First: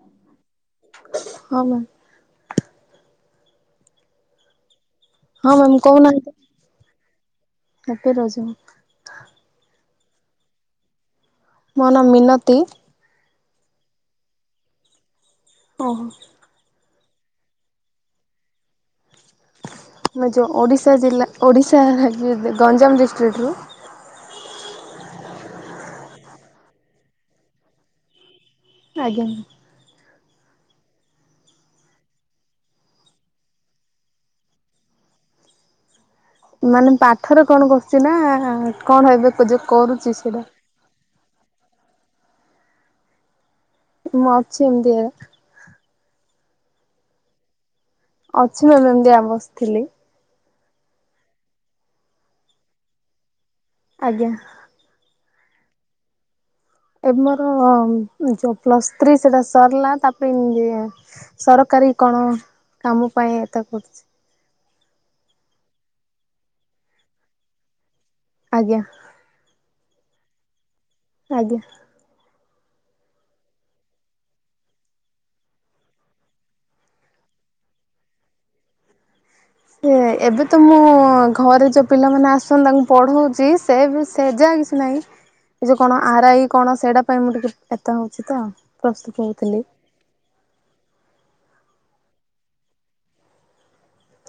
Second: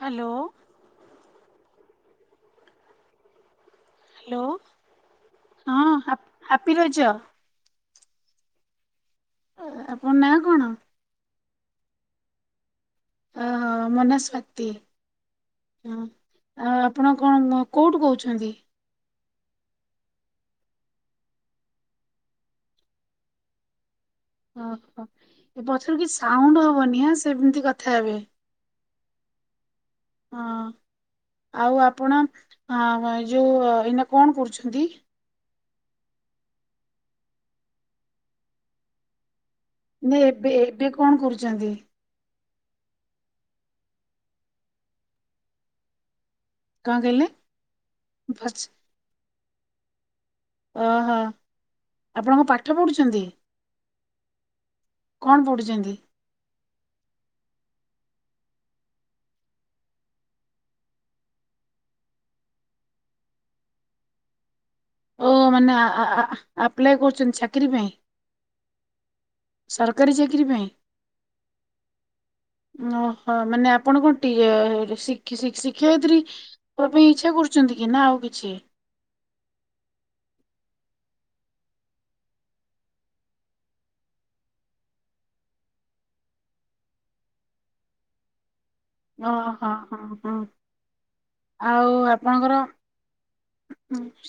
Hello ହଁ ma'am hello. Ma'am ହଁ କହୁନାହାନ୍ତି ହାପି ରଜ। ହାପି ରଜ। ଆପଣ ନାଁ କଣ? ମୋ ନାଁ ମିନତି ମୋ ନାଁ ସ୍ୱାତୀ ଓହୋ [unintelligible] ଆପଣ କଣ କୋଉଠୁ କହୁଛନ୍ତି। ମୁଁ ଯେଉଁ ଓଡ଼ିଶା ଜିଲ୍ଲା ଓଡ଼ିଶା ରାଜ୍ୟ ଗଞ୍ଜାମ ଡିଷ୍ଟ୍ରିକ୍ଟରୁ ଓହୋ ପଛରୁ କିଛି ସାଉଣ୍ଡ ହବନି ଆଁ ସେମିତି କଥା ହେବେ ଆଜ୍ଞା ହଁ ଆଉ ଆପଣ ଯୋଉ ଏଇନା କଣ କରୁଛନ୍ତି। ମାନେ ପାଠରେ କଣ କରୁଚି ନା କଣ ଏବେ। କରୁଛି ନାଇଁ ସେଇଟା ଏବେ ଏବେ କଣ କରୁଛନ୍ତି। କରୁଛନ୍ତି। ମୁଁ ଅଛି ଏମିତିଆ। କଣ କହିଲେ। ଫାର୍ଷ୍ଟ [unintelligible] ଥିଲେ। ଓହୋ ଆପଣ କଣ ପାଠ ପଢୁଛନ୍ତି। ଆଜ୍ଞା। କଣ ପଢୁଛନ୍ତି। ଏ ମୋର ପ୍ଲସ୍ ଥ୍ରୀ ସେଟା ସରିଲା ତା ପାଇଁ ସରକାରୀ କଣ କାମ ପାଇଁ ଏତେ କରୁଛି। ଓ ମାନେ ଆପ୍ଲାଏ କରୁଛନ୍ତି ଚାକିରି ପାଇଁ। ଆଜ୍ଞା। ସରକାରୀ ଚାକିରି ପାଇଁ। ଆଜ୍ଞା ଓହୋ ମାନେ ଆପଣ କଣ ଟି ଶିକ୍ଷୟିତ୍ରୀ ପାଇଁ ଇଚ୍ଛା କରୁଛନ୍ତି କି ନା ଆଉ କିଛି? ସେ ଏବେ ତ ମୁଁ ଘରେ ଯୋଉ ପିଲାମାନେ ଆସନ୍ତି ତାଙ୍କୁ ପଢଉଛି ସେ ସେ ଯା କିଛି ନାହିଁ ଏ ଯୋଉ କଣ ଆରଆଇ କଣ ସେଇଟା ପାଇଁ ମୁଁ ଟିକେପ୍ରିପାର ହଉଛି ତ। ପ୍ରସ୍ତୁତ ଓ ହଉଥିଲି। ହୋ ହଁ ହଁ। ଆଉ ଆପଣଙ୍କର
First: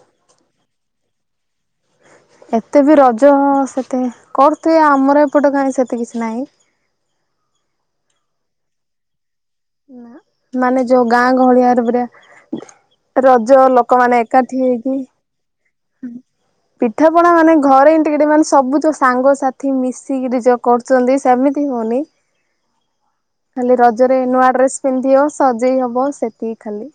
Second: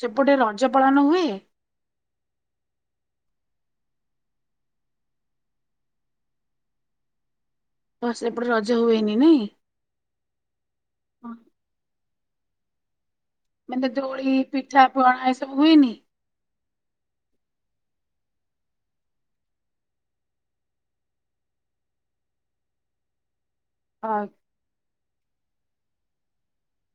ସେପଟେ ରଜ ପାଳନ ହୁଏ। ଏତେ ବି ରଜ ସେତେ କରୁଥିବେ ଆମର ଏପଟେ କାହିଁ ସେତ କିଛି ନାହିଁ। ହସ ଏପଟେ ରଜ ହୁଏନି ନାଇଁ। ମାନେ ଯୋଉ ଗାଁ ହଁ, ଗହଳିଆରେ ପ ରଜ ଲୋକମାନୋନ ଏକାଠି ହେଇକି ହୋଇୁଇଏନି? ପିଠାପଣା ମାନେ ଘରେ ଏ ଟ ମାନେ ସବୁ ଯୋଉ ସାଙ୍ଗସାଥି ମିଶିକି ଯୋଉ କରୁଛନ୍ତି ସେମିତି ହଉନି। ଖାଲି ଅ ରଜରେ ନୂଆ ଡ୍ରେସ୍ ପିନ୍ଧିବ ସଜେଇ ହବ ସେତିକି ଖାଲି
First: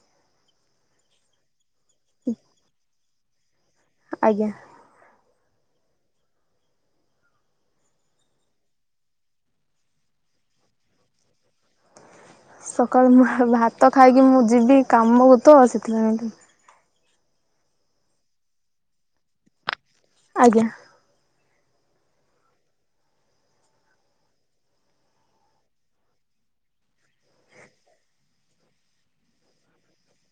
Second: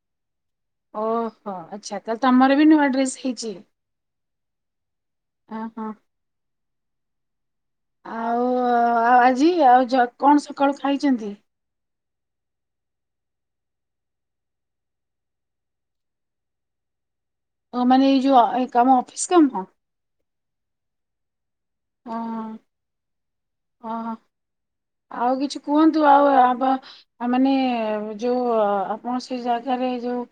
ଓହୋ। ଆଛା ତମର ବି ନୂଆ ଡ୍ରେସ କିଜିି। ଆଜ୍ଞା। ଓ ହୋ। ଆଉ ଆଉ ଆଜି ଆଉ କଣ ସକାଳୁ ଖାଇଛନ୍ତି। ସକାଳୁ ଭାତ ଖାଇକି ମୁଁ ଯିବି କାମକୁ ତ ଆସିଥିଲାଣି। ମାନେ ଏଇ ଯୋଉ କାମ ଅଫିସ କାମ। ଆଜ୍ଞା। ହଁ ହ ଆଉ କିଛି କୁହନ୍ତୁ ଆଉ ଆ ମାନେ ଯୋଉ ଆପଣ ସେ ଜାଗାରେ ଯୋଉ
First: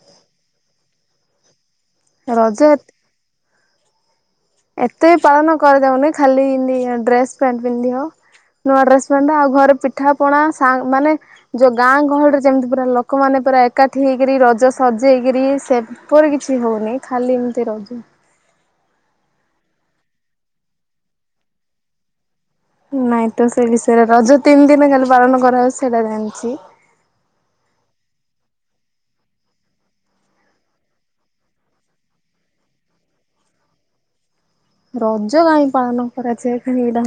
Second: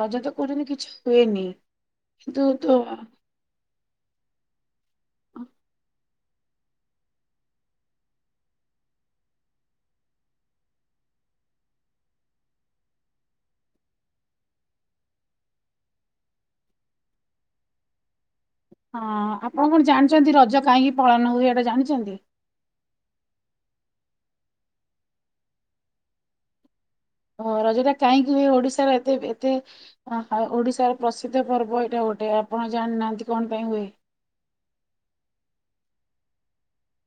ରଜ ତ କରହୁଛନ୍ତି କିଛି ହୁଏନି। କିନ୍ତୁ ରଜ ତ ଏତେ ପାଳନ କରିଦଉନି ଖାଲି ଏମତି ଡ୍ରେସ ପଣ୍ଟ ପିନ୍ଧି ହ ନୂଆ ଡ୍ରେସ ପଣ୍ଟ ଆଉ ଘରେ ପିଠା ପଣା ମାନେ ଯୋଉ ଗାଁ ଗହଳିରେ ଯେମିତି ପୁରା ଲୋକମାନେ ପୁରା ଏକାଠି ହେଇକରି ରଜ ସଜେଇକରି ସେପରି କିଛି ହଉନି ଖାଲି ଏମିତି ରଜ। ହଁ ଆପଣ କଣ ଜାଣିଛନ୍ତି ରଜ କାହିଁକି ପାଳନ ହଉଛି ଏଇଟା ଜାଣିଛନ୍ତି? ନାଇଁ ତ ସେ ବିଷୟରେ ରଜ ତିନି ଦିନ ଖାଲି ପାଳନ କରାହୋଉ ସେଇଟା ଜଣିଛି। ହଁ ରଜଟା କାହିଁକି ହୁଏ ଓଡିଶାର ଏତେ ଏତେ ଓଡିଶାର ପ୍ରସିଦ୍ଧ ପର୍ବ ଏଇଟା ଗୋଟେ ଆପଣ ଜାଣିନାହାନ୍ତି କଣ ପାଇଁ ହୁଏ। ରଜ ତାାଇ ପାଳନ ପରାଛି ନେଇଟା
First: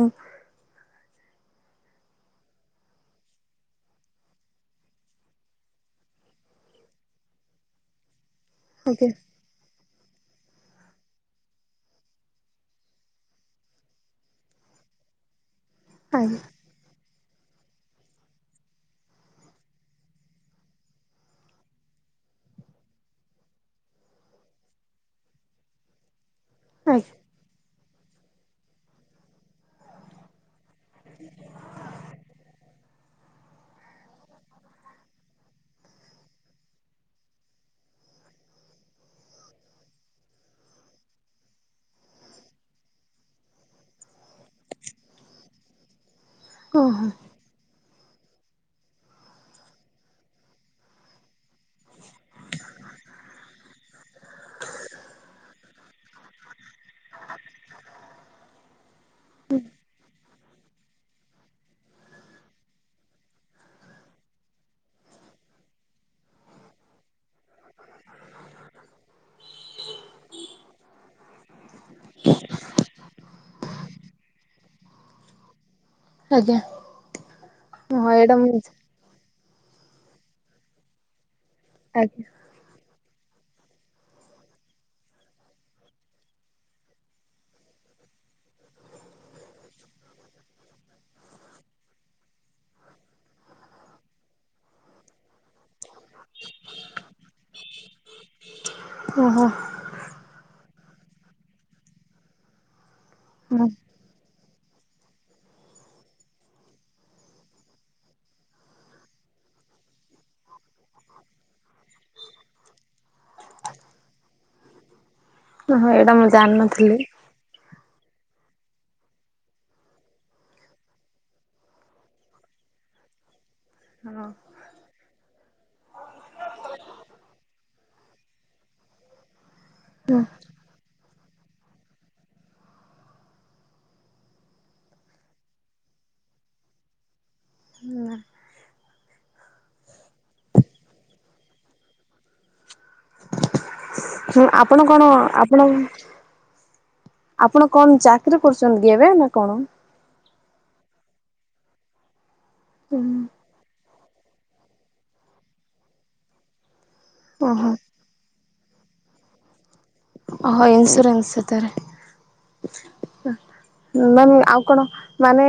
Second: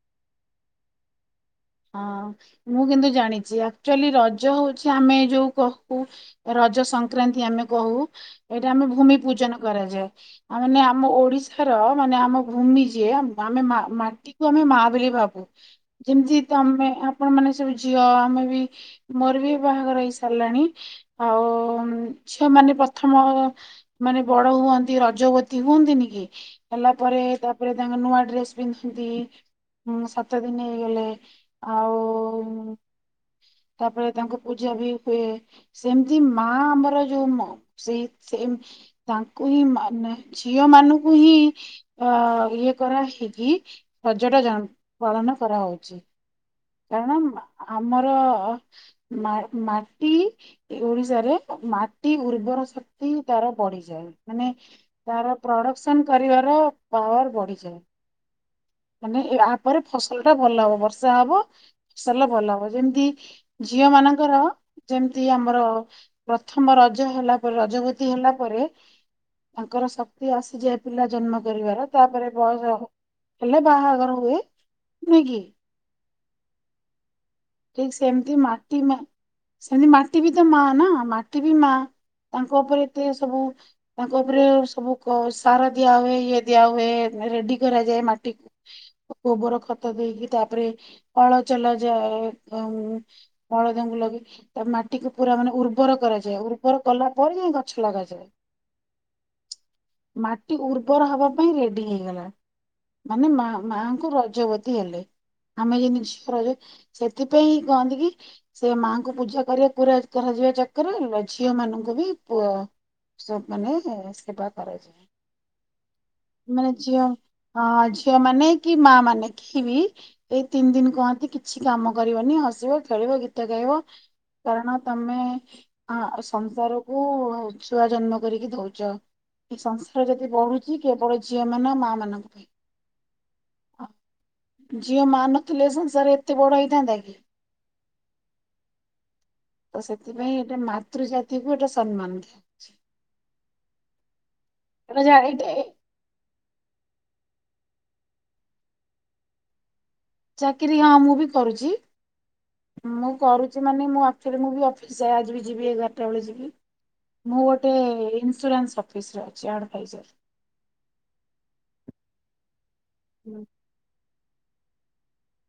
ହଁ ମୁଁ କିନ୍ତୁ ଜାଣିଛି ଆକ୍ଚୁଆଲି ରଜ ହଉଛି ଆମେ ଯୋଉ କହୁ ରଜ ସଂକ୍ରାନ୍ତି ଆମେ କହୁ ଏଇଟା ଆମେ ଆଜ୍ଞା ଭୂମି ପୂଜନ କରାଯାଏ। ଆ ମାନେ ଆମ ଓଡ଼ିଶାର ମାନେ ଆମ ଭୂମି ଯିଏ ଆମେ ମାଟିକୁ ଆମେ ମା ବୋଲି ଭାବୁ ଯେମିତି ଆଜ୍ଞା ଆମେ ଆପଣ ମାନେ ସବୁ ଝିଅ ଆମେ ବି ମୋର ବି ବାହାଘର ହେଇ ସାରିଲାଣି ଆଉ ଝିଅ ମାନେ ପ୍ରଥମ ମାନେ ବଡ ହୁଅନ୍ତି ରଜବତୀ ହୁଅନ୍ତିନି କି? ହେଲା ଆଜ୍ଞା ପରେ ତାପରେ ତାଙ୍କ ନୂଆ ଡ୍ରେସ ପିନ୍ଧନ୍ତି ସାତ ଦିନ ଗଲେ ଆଉ ତାପରେ ତାଙ୍କ ପୂଜା ବି ହୁଏ ସେମିତି ମା ଆମର ଯୋଉ ସେଇ ସେ ତାଙ୍କୁ ହିଁ ମାନେ ଝିଅ ମାନଙ୍କୁ ହିଁ ଅ ଇଏ କରା ହେଇକି ପର୍ଯ୍ୟଟ ପାଳନ କରାହଉଛି। ହଁ ହଁ କାରଣ ଆମର ମାଟି ଓଡିଶାରେ ମାଟି ଉର୍ବର ଶକ୍ତି ତାର ବଢିଯାଏ ମାନେ ତାର ପ୍ରଡ଼କ୍ସନ କରିବାର ପାୱାର ବଢିଯାଏ। ମାନେ ଆପରେ ଫସଲ ଟା ଭଲ ହବ ବର୍ଷା ହବ ଫସଲ ଭଲ ହବ ଯେମିତି ଝିଅ ମାନଙ୍କର ଯେମିତି ଆମର ପ୍ରଥମ ରଜ ହେଲା ପରେ ରଜବତୀ ହେଲା ପରେ ତାଙ୍କର ଶକ୍ତି ଆସିଯାଏ ପିଲା ଜନ୍ମ କରିବାର ତାପରେ ବୟସ ହେଲେ ବାହାଘର ହୁଏ ନୁ କି? ଆଜ୍ଞା ଠିକ ସେ ହଁ ଏମତି ଏଇଟା ମୁଁ ମାଟି ମ ସେମିତି ମାଟି ବି ତ ମା ନା ମାଟି ବି ମା ଆଜ୍ଞା ତାଙ୍କ ଉପରେ ଏତେ ସବୁ ତାଙ୍କ ଉପରେ ସବୁ ସାର ଦିଆ ହୁଏ ଇଏ ଦିଆ ହୁଏ ରେଡି କରାଯାଏ ମାଟିକୁ ଗୋବର ଖତ ଦେଇକି ତାପରେ ହଳ ଚଲା ଯାଏ। ବଳଦଙ୍କୁ ଲଗେଇ ତା ମାଟିକୁ ପୁରା ମାନେ ଉର୍ବର କରାଯାଏ ଉର୍ବର କଲା ପରେ ଯାଇ ଗଛ ଲଗାଯାଏ ଓହୋ ମାଟି ଉର୍ବର ହବା ପାଇଁ ରେଡି ହେଇଗଲା ମାନେ ମା ହଁ। ମାଙ୍କୁ ରଜବତୀ ହେଲେ ଆମେ ଯ ଜିନିଷ ରଜ ସେଥିପାଇଁଁ କହନ୍ତି କି ସେ ମାଙ୍କୁ ପୂଜା କରିବାକୁ ପୁରା କରାଯିବା ଚକରେ ଝିଅ ମାନଙ୍କୁ ବି ପ ସବ ମାନେ ସେବା କରାଯାଏ ଓ ହଁ ଏଇଟା ମୁଁ ମାନେ ଜାଣିନଥିଲି। ଝିଅ ହଁ ଝିଅ ମାନେ କି ମା ମାନେ କି ବି ଏଇ ତିନି ଦିନ କହନ୍ତି କିଛି କାମ କରିବନି ହସିବ ଖେଳିବ ଗୀତ ଗାଇବ କାରଣ ତମେ ସଂସାରକୁ ଛୁଆ ଜନ୍ମ କରିକି ଦଉଛ। ଏ ସଂସାର ଯଦି ବଢୁଛି କେବଳ ଝିଅ ମାନ ମା ମାନଙ୍କ ପାଇଁ ଝିଅ ମା ନଥିଲେ ସଂସାର ଏତେ ବଡ ହେଇ ଥାଆନ୍ତା କିି? ତ ସେଥିପାଇଁ ଏଟେ ମାତୃ ଜାତିକୁ ଗୋଟେ ସମ୍ମାନ ଦିଆଉଛି। ହୁଁ ଆପଣ କଣ ଆପଣ? ଆପଣ କଣ ଚାକିରୀ କରୁଛନ୍ତି ଏବେ ନା କଣ? ଚାକିରି ହଁ ମୁଁ ବି କରୁଛି। ମୁଁ କରୁଛି ମାନେ ମୁଁ ଫରେ ମୁଁ ବି ଅଫିସ ଯାଏ ଆଜି ବି ଯିବି ଏଗାରଟା ବେଳେ ଯିବି। ମୁଁ ଓହୋ ଗୋଟେ ଇନ୍ସୁରାନ୍ସ ଅଫିସରେ ଅଛି ଆଡ଼େ ଓ ହୋ ଇନ୍ଶୁରଂସ୍ ଏଥିରେ ହୁଁ। ମ୍ୟାମ୍ ଆଉ କଣ ମାନେ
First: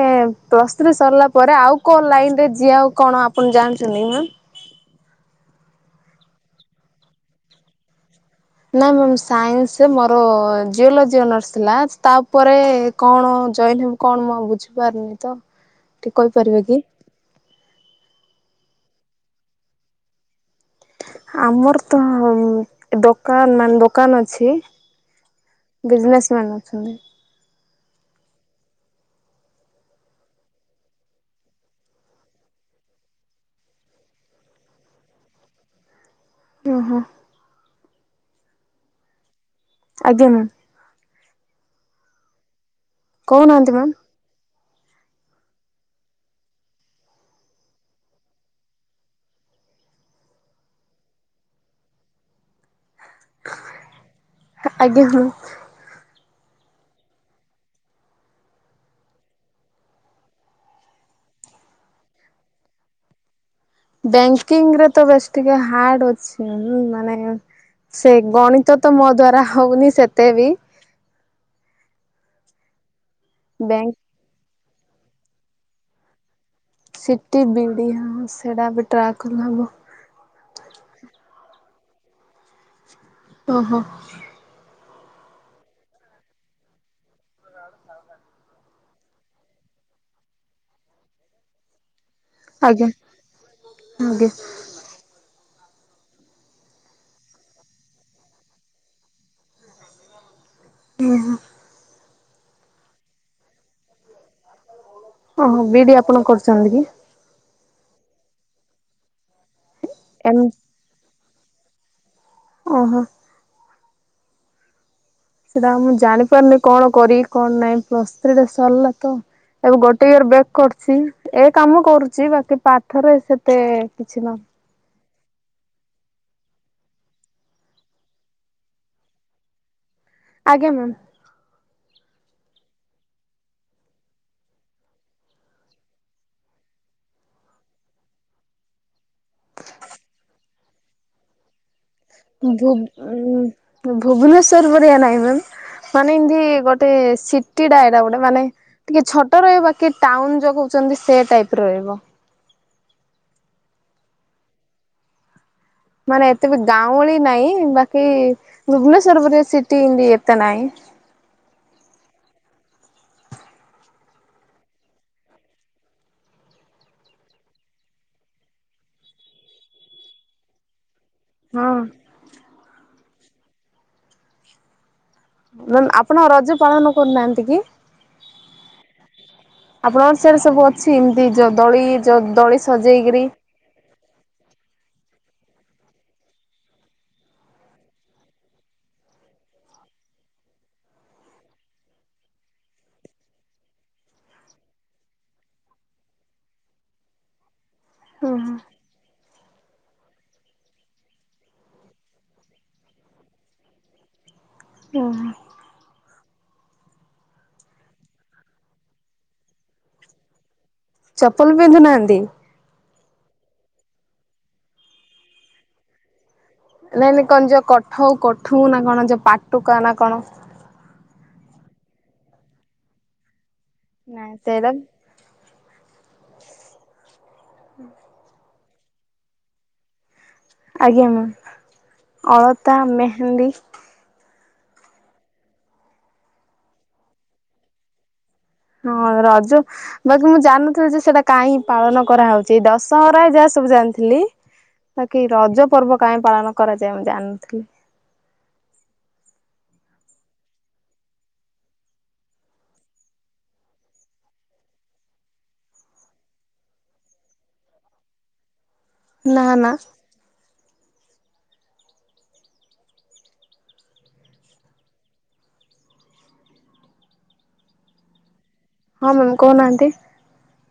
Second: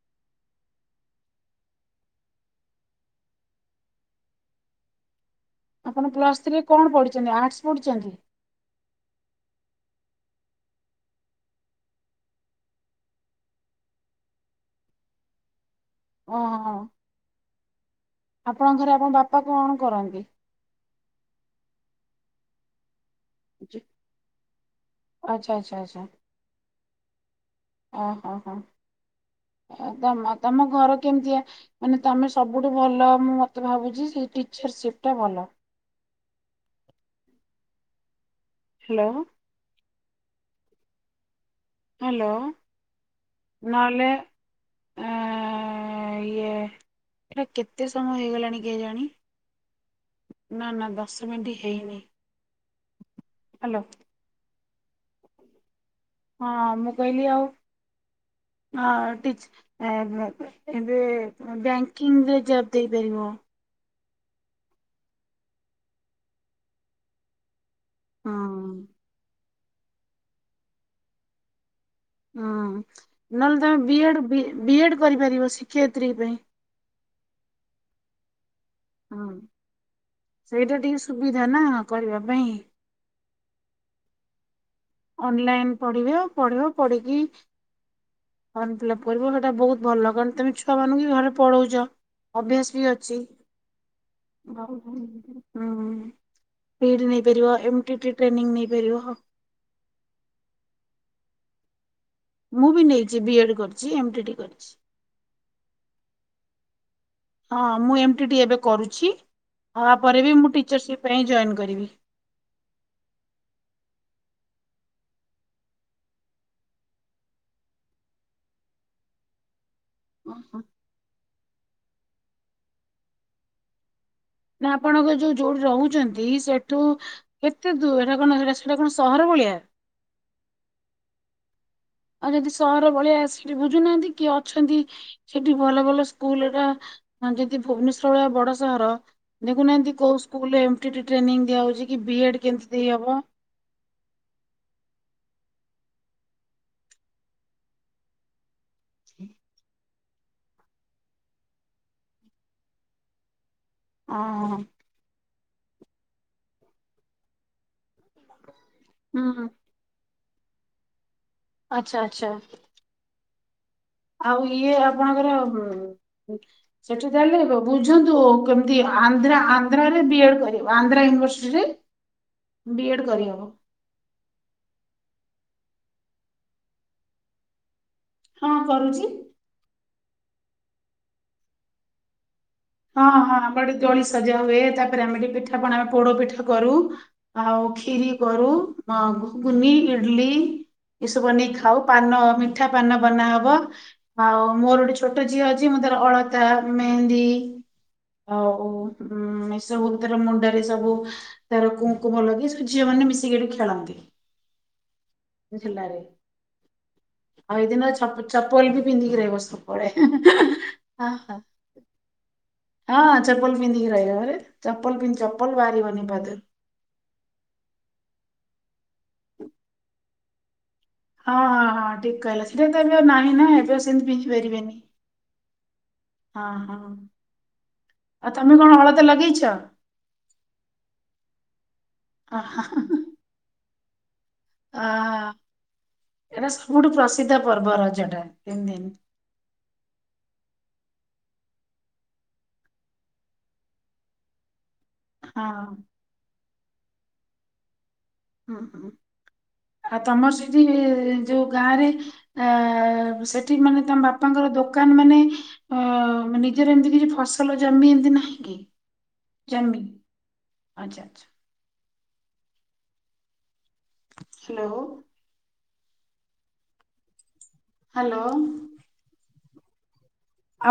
ପ୍ଲସ୍ ଥ୍ରି ସରିଲା ପରେ ଆଉ କଣ ଲାଇନରେ ଯିବା ଆଉ କଣ ଆପଣ ଜାଣିଛନ୍ତି କି ମ୍ୟାମ୍? ଆପଣ ପ୍ଲସ୍ ଥ୍ରୀରେ କଣ ପଢିଛନ୍ତି ଆର୍ଟସ ପଢିଛନ୍ତି। ନାଇ ମ୍ୟାମ୍ ସାଇନ୍ସ ରେ ମୋର ଜିଓଲୋଜି ଅନର୍ସ ଥିଲା ତାପରେ କଣ ଜଏନ୍ କଣ ମୁଁ ବୁଝିପାରନି ତ। ଟିକେ କହିପାରିବେ ଓହୋ କି? ଆପଣଙ୍କ ଘରେ ଆପଣ ବାପା କଣ କରନ୍ତି? ଆମର ତ ଦୋକାନ ମାନ ଜି- ଦୋକାନ ଅଛି ଆଚ୍ଛା ଆଚ୍ଛା ଆଚ୍ଛା ବିଜନେସେମ୍ୟନ୍ ଅଛନ୍ତି। ଓହୋ ହୋ ତ ତମ ଘର କେମିତିଆ ମାନେ ତମେ ସବୁଠୁ ଭଲ ମୁଁ ମତେ ଭାବୁଛି ସେ ଟିଚରସିପ୍ ଟା ଭଲ। ଓ ହୋ ହ୍ୟାଲୋ ଆଜ୍ଞା ମ୍ୟାମ୍। ହ୍ୟାଲୋ କହୁ ନାହାନ୍ତି ମ୍ୟାମ୍? ନହେଲେ ଇଏ ଏଇଟା କେତେ ସମୟ ହେଇଗଲାଣି କେହି ଜାଣି ନା ନା ଦଶ ମିନିଟ ହେଇନି ହ୍ୟାଲୋ ଆଜ୍ଞା ହଁ ହଁ ମୁଁ କହିଲି ଆଉ ଏବେ ବ୍ୟାଙ୍କିଙ୍ଗରେ ଜବ ଦେଇପାରିବ। ବ୍ୟାଙ୍କିଙ୍ଗ ରେ ତ ବେଶ ଟିକେ ହାର୍ଡ ଅଛି ମାନେ ସେ ଗଣିତ ହଁ। ତ ମୋ ଦ୍ଵାରା ହଉନି ସେତେ ବି ହଁ। ନଲେ ତେ ବ୍ୟାଙ୍କ ବୟଡ଼ ବି ଏଡ୍ କରିପାରିବ ଶିକ୍ଷୟତ୍ରୀ ପାଇଁ। ସିଟି ବିଡ଼ି ହଁ। ସେଇଟାବେ ଟ୍ରାକ୍ ହଁ କଲେ ହବ। ସେଇଟା ଟିକେ ସୁବିଧା ନା କରିବା ପାଇଁ। ଓ ହୋ। ଅନଲାଇନ ପଢିବ ପଢିବ ପଢିକି ଫର୍ମ ଫିଲ୍ଅପ୍ କରିବ ସେଇଟା ବହୁତ ଭଲ କାରଣ ତମେ ଛୁଆମାନାନଙ୍କୁ ଘରେ ପଢଉଛ। ଅଭ୍ୟାସ ବି ଆଜ୍ଞା ଅଛି। ହଁ ନେଇପାରିବ ଟ୍ରେନିଂ ନେଇପାରିବ ଓହୋ। ମୁଁ ବି ନେଇଛି ବି ଏଡ କରିଛି ଏମଟି ଟି କରିଛି ଓହୋ ବିଡି ଆପଣ କରୁଛନ୍ତି କି। ହଁ ମୁଁ ଏମିତି ଟ ଏବେ କରୁଛି। ତାପରେ ବି ଏମ୍ ମୁଁ ଟିଚରସିପ ପାଇଁ ଜଏନ୍ କରିବି। ଓହୋ ସେଟା ମୁଁ ଜାଣିପାରୁନି କଣ କରିବି କଣ ନାଇଁ ପ୍ଲସ ଥ୍ରୀ ଟା ସରିଲା ତ ଏବେ ଗୋଟେ ର ବ୍ୟାଗ କରୁଛି ଏକ କାମ କରୁଛି ବାକି ପାଠରେ ସେତେ କିଛି ନାହିଁ। ନା ଆପଣଙ୍କ ଯୋଉ ଯୋଉଠି ରହୁଛନ୍ତି ସେଠୁ କେତେ ଦୂର ସେଟା କଣ ସେଟ ସେଟା କଣ ସହର ଭଳିଆ। ଆଜ୍ଞା ମ୍ୟାମ୍। ଆଉ ଯଦି ସହର ଭଳିଆ ସେଠି ବୁଝୁନାହାନ୍ତି କିଏ ଅଛନ୍ତି ସେଠି ଭଲ ଭଲ ସ୍କୁଲା ଯଦି ଭୁବନେଶ୍ଵର ଭଳିଆ ବଡ ସହର ଦେଖୁନାହାନ୍ତି କୋଉ ସ୍କୁଲରେ ଟ୍ରେନିଂ ଦିଆ ହଉଛି। ଭୁ ଭୁବନେଶ୍ୱର ଭଆ ନାହିଁ ମ୍ୟାମ। ମାନେ ଏମତି ଗୋଟେ ସିଟିଟା ଏଇଟା ଗୋଟେ ମାନେ ଟିକେ ଛୋଟ ରହିବା କେ ଟାଉନ ଯୋଉ କହୁଛନ୍ତି ସେ ଟାଇପର ରହିବ। ହଁ ହଁ। ମାନେ ଏତେ ବି ଗାଉଁଳି ନାଇଁ ବା କି ଭୁବନେଶ୍ୱର ବ ହୁଁ ସିଟି ଇ ତ ନାହିଁ ଆଚ୍ଛା ଆଚ୍ଛା। ଆଉ ଇଏ ଆପଣଙ୍କର ସେଠି ତାହଲେ ବୁଝନ୍ତୁ କେମିତି ଆନ୍ଧ୍ରା ଆନ୍ଧ୍ରରେ ବି ଏଡ କର ଆନ୍ଧ୍ର ହଁ କର। ହ ଆପଣଉ ରଜ ପାଳନ କରୁନାହାନ୍ତି କି? ହଁ କରୁଛି? ଆପଣଙ୍କ ସରେ ସବୁ ଅଛି ଏମିତି ଯୋଉ ଦଳି ଯୋଉ ଦଳି ହଁ ହଁ ଆମ୍ବଆଡେ ଦୋଳି ସେ ସଜା ହୁଏ ତାପରେ ଆମେ ଏଠି ପିଠା ପଣା ପୋଡ ପିଠା କରୁ ଆଉ ଖିରି କରୁ ଆଁ ଘୁଗୁନି ଇଡିଲି ଏସବୁ ବନେଇ ଖାଉ ପାନ ମିଠା ପାନ ବନାହବ ଆଉ ମୋର ଗୋଟେ ଛୋଟ ଝିଅ ଅଛି ମୁଁ ତାର ଅଳତା ମେହେନ୍ଦୀ ଅଉ ହୁଁ। ଉଁ ଏସବୁ ତାର ମୁଣ୍ଡରେ ସବୁ ତାର କୁଙ୍କୁମ ଲଗେଇ ସବୁ ଝିଅ ମାନେ ମିଶିକି ଏଠି ଖେଳନ୍ତି। ହେଲାରେ। ଆଉ ଏଇଦିନ ଛପ ଚପଲ ବି ପିନ୍ଧିକି ରହିବ ସବୁବେଳେ। ହଁ ହଁ। ଚପଲ ପିନ୍ଧୁନାହାନ୍ତି। ହଁ ଚପଲ ପିନ୍ଧିକି ରହିବ ଘରେ ଚପଲ ପିି ଚପଲ ବାହାରିିବନି ପାଦରୁ। ନାଇଁ ନାଇଁ କଣ ଯୋଉ କଠଉ କଠୁ ନା କଣ ଯୋ ପାଟୁକା ନା କଣ। ହଁ ହଁ ହଁ ଠିକ କହିଲ ସେଟା ତ ଏବେ ଆଉ ନାହିଁ ନା ଏ [unintelligible] ନାଇଁ ପିନ୍ଧି ସେଇଟା ପାରିବେନି। ହଁ ହଁ ଆଉ ତ ତମେ କଣ ହଳଦି ଲଗେଇଛ। ଆଜ୍ଞା ମୁ ଅଳତା ମେହେନ୍ଦୀ ଅ ଏଇଟା ସବୁଠୁ ପ୍ରସିଦ୍ଧ ପର୍ବ ରଜଟା। ତିନି ଦିନ ହଁ ରଜ ବାକି ମୁଁ ଜାନୁ ତସେଇଟା କାଇଁ ପାଳନ କରାହଉଛି ଦଶହରା ଯାହା ସବୁ ଜାଣିଥିଲି। ବାକି ରଜ ହଁ। ପର୍ବ କାହିଁ ପାଳନ କରାଯାଏ ମୁଁ ଜାଣିନଥିଲି। ହୁଁ ହୁଁ ଆଉ ତମର ସେଠି ଯୋଉ ଗାଁରେ ଏଁ ସେଠି ମାନେ ତମ ବାପାଙ୍କର ଦୋକାନ ମାନେ ଅ ନିଜର ଏମିତି କିଛି ଫସଲ ଜମି ଏମତି ନାହିଁ କି। ନାନା। ଜମି ଆଚ୍ଛା ଆଚ୍ଛା ହ୍ୟାଲୋ। ହାଲୋ। ହଁ ମାମ କହୁନାହାନ୍ତି।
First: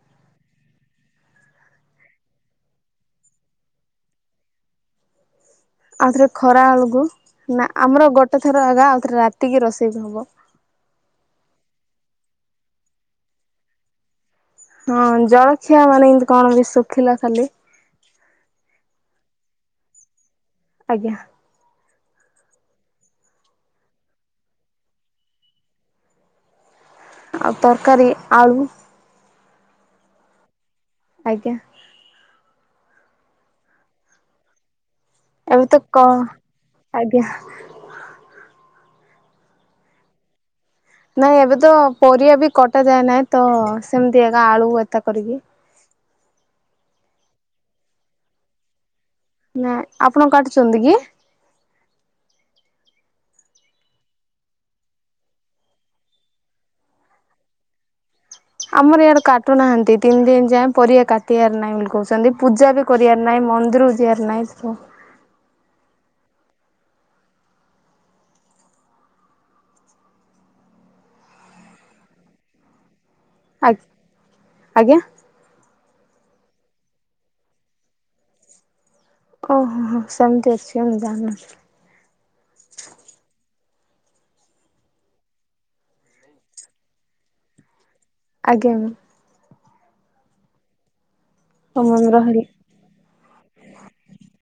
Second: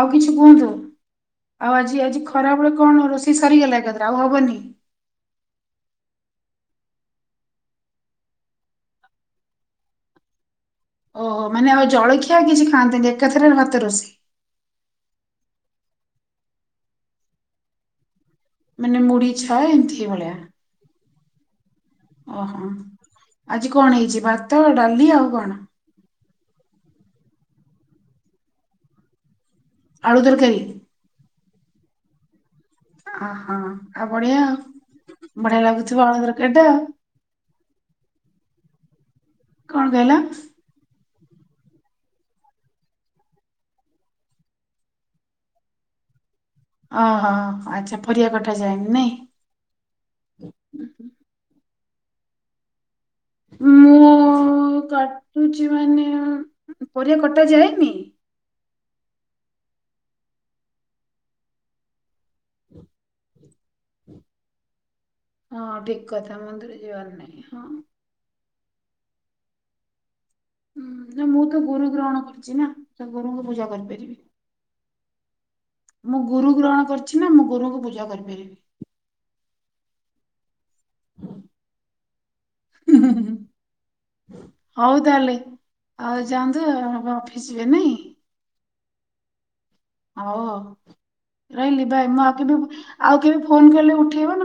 ଆଉ କିଛି କୁହନ୍ତୁ ଆଉ ଆଜି ଆଜି ଖରାବେଳେ କଣ ରୋଷେଇ ସରିଗଲା ଏକାଥରେ ଆଉ ହବନି। ଆଉ ଥରେ ଖରା ଅଳୁଗୁ ନା ଆମର ଗୋଟେ ଥର ଆ ଗା ଆଉ ଥରେ ରାତି କିି ରୋଷେଇ ହବ ଓହୋ ମାନେ ଆଉ ଜଳଖିଆ କିଛି ଖାଆନ୍ତିନି ଏକାଥରେ ଭାତ ରୋଷେଇ। ହଁ ଜଳଖିଆ ମାନେ ଏନ୍ତି କଣ କି ଶୁଖିଲା ଖାଲି। ମାନେ ମୁଡି ଛଏ ଏନ୍ଥିି ଭଳିଆ। ଆଜ୍ଞା। ଓହୋ ଆଜି କଣ ହେଇଛି ଭାତ ଡାଲି ଆଉ କଣ। ଆଉ ତରକାରୀ ଆଳୁ ଆଳୁ ତରକାରୀ। ଆଜ୍ଞା। ଅହୋ ଆଉ ବଢିଆ ଆଉ। ବଢିଆ ଏବେ ତ ଲାଗୁଥିବ କ ଆଳୁ ତରକାରୀ ଟା ଆଉ ଆଜ୍ଞା। କଣ କହିଲ। ନାଇଁ ଏବେ ତ ପରିବା ବି କଟା ଯାଏ ନାଇଁ ତ ସେମିତି ଏକା ଆଳୁ ଏତା କରିକି। ଓହୋ ଆଚ୍ଛା ପରିବା କଟା ଯାଏନି ନାଇଁ। ନା ଆପଣ କାଟୁଛନ୍ତି କି ମୁଁ କାଟୁଛି ମାନେ ପରିବା କଟା ଯାଏନି ଆମର ଇଆଡେ କାଟୁନାହାନ୍ତି ତିନି ଦିନ ଯାଏଁ ପରିବା କାଟିବାର ନାହିଁ ବୋଲି କହୁଛନ୍ତି ପୂଜା ବି କରିବାର ନାହିଁ ମନ୍ଦିରକୁ ଯିବାର ନାହିଁ ହଁ ଠିକ କଥା ମନ୍ଦିରେ ଯିବାର ନାାଇଁ ହଁ ହୁଁ ନା ମୁଁ ତ ଗୁରୁ ଗ୍ରହଣ କରିୁଛି ନା ସେ ଗୋରୁଙ୍କୁ ପୂଜା ଆଜ୍ଞା। କରିପାରିବି। ଆଜ୍ଞା ମୁଁ ଗୁରୁ ଗ୍ରହଣ କରିଛି ନା ମୁଁ ଗୁରୁଙ୍କୁ ପୂଜା କରିପାରିବି। ଓହୋ ହୋ ସେମିତି ଅଛି। କେମ ଜାଣନ ହଉ ତାହେଲେ ଆଉ ଯାଆନ୍ତୁ ଅଫିସ ଯିବେ ନାଇଁ [unintelligible] ହଉ ହଉ ରହିଲି ମ୍ୟାମ୍ ଭାଇ ମୁଁ ରହିଲି। ଆଗ ବି ଆଉ କେବେ ଫୋନ କଲେ ଉଠେଇବ ନା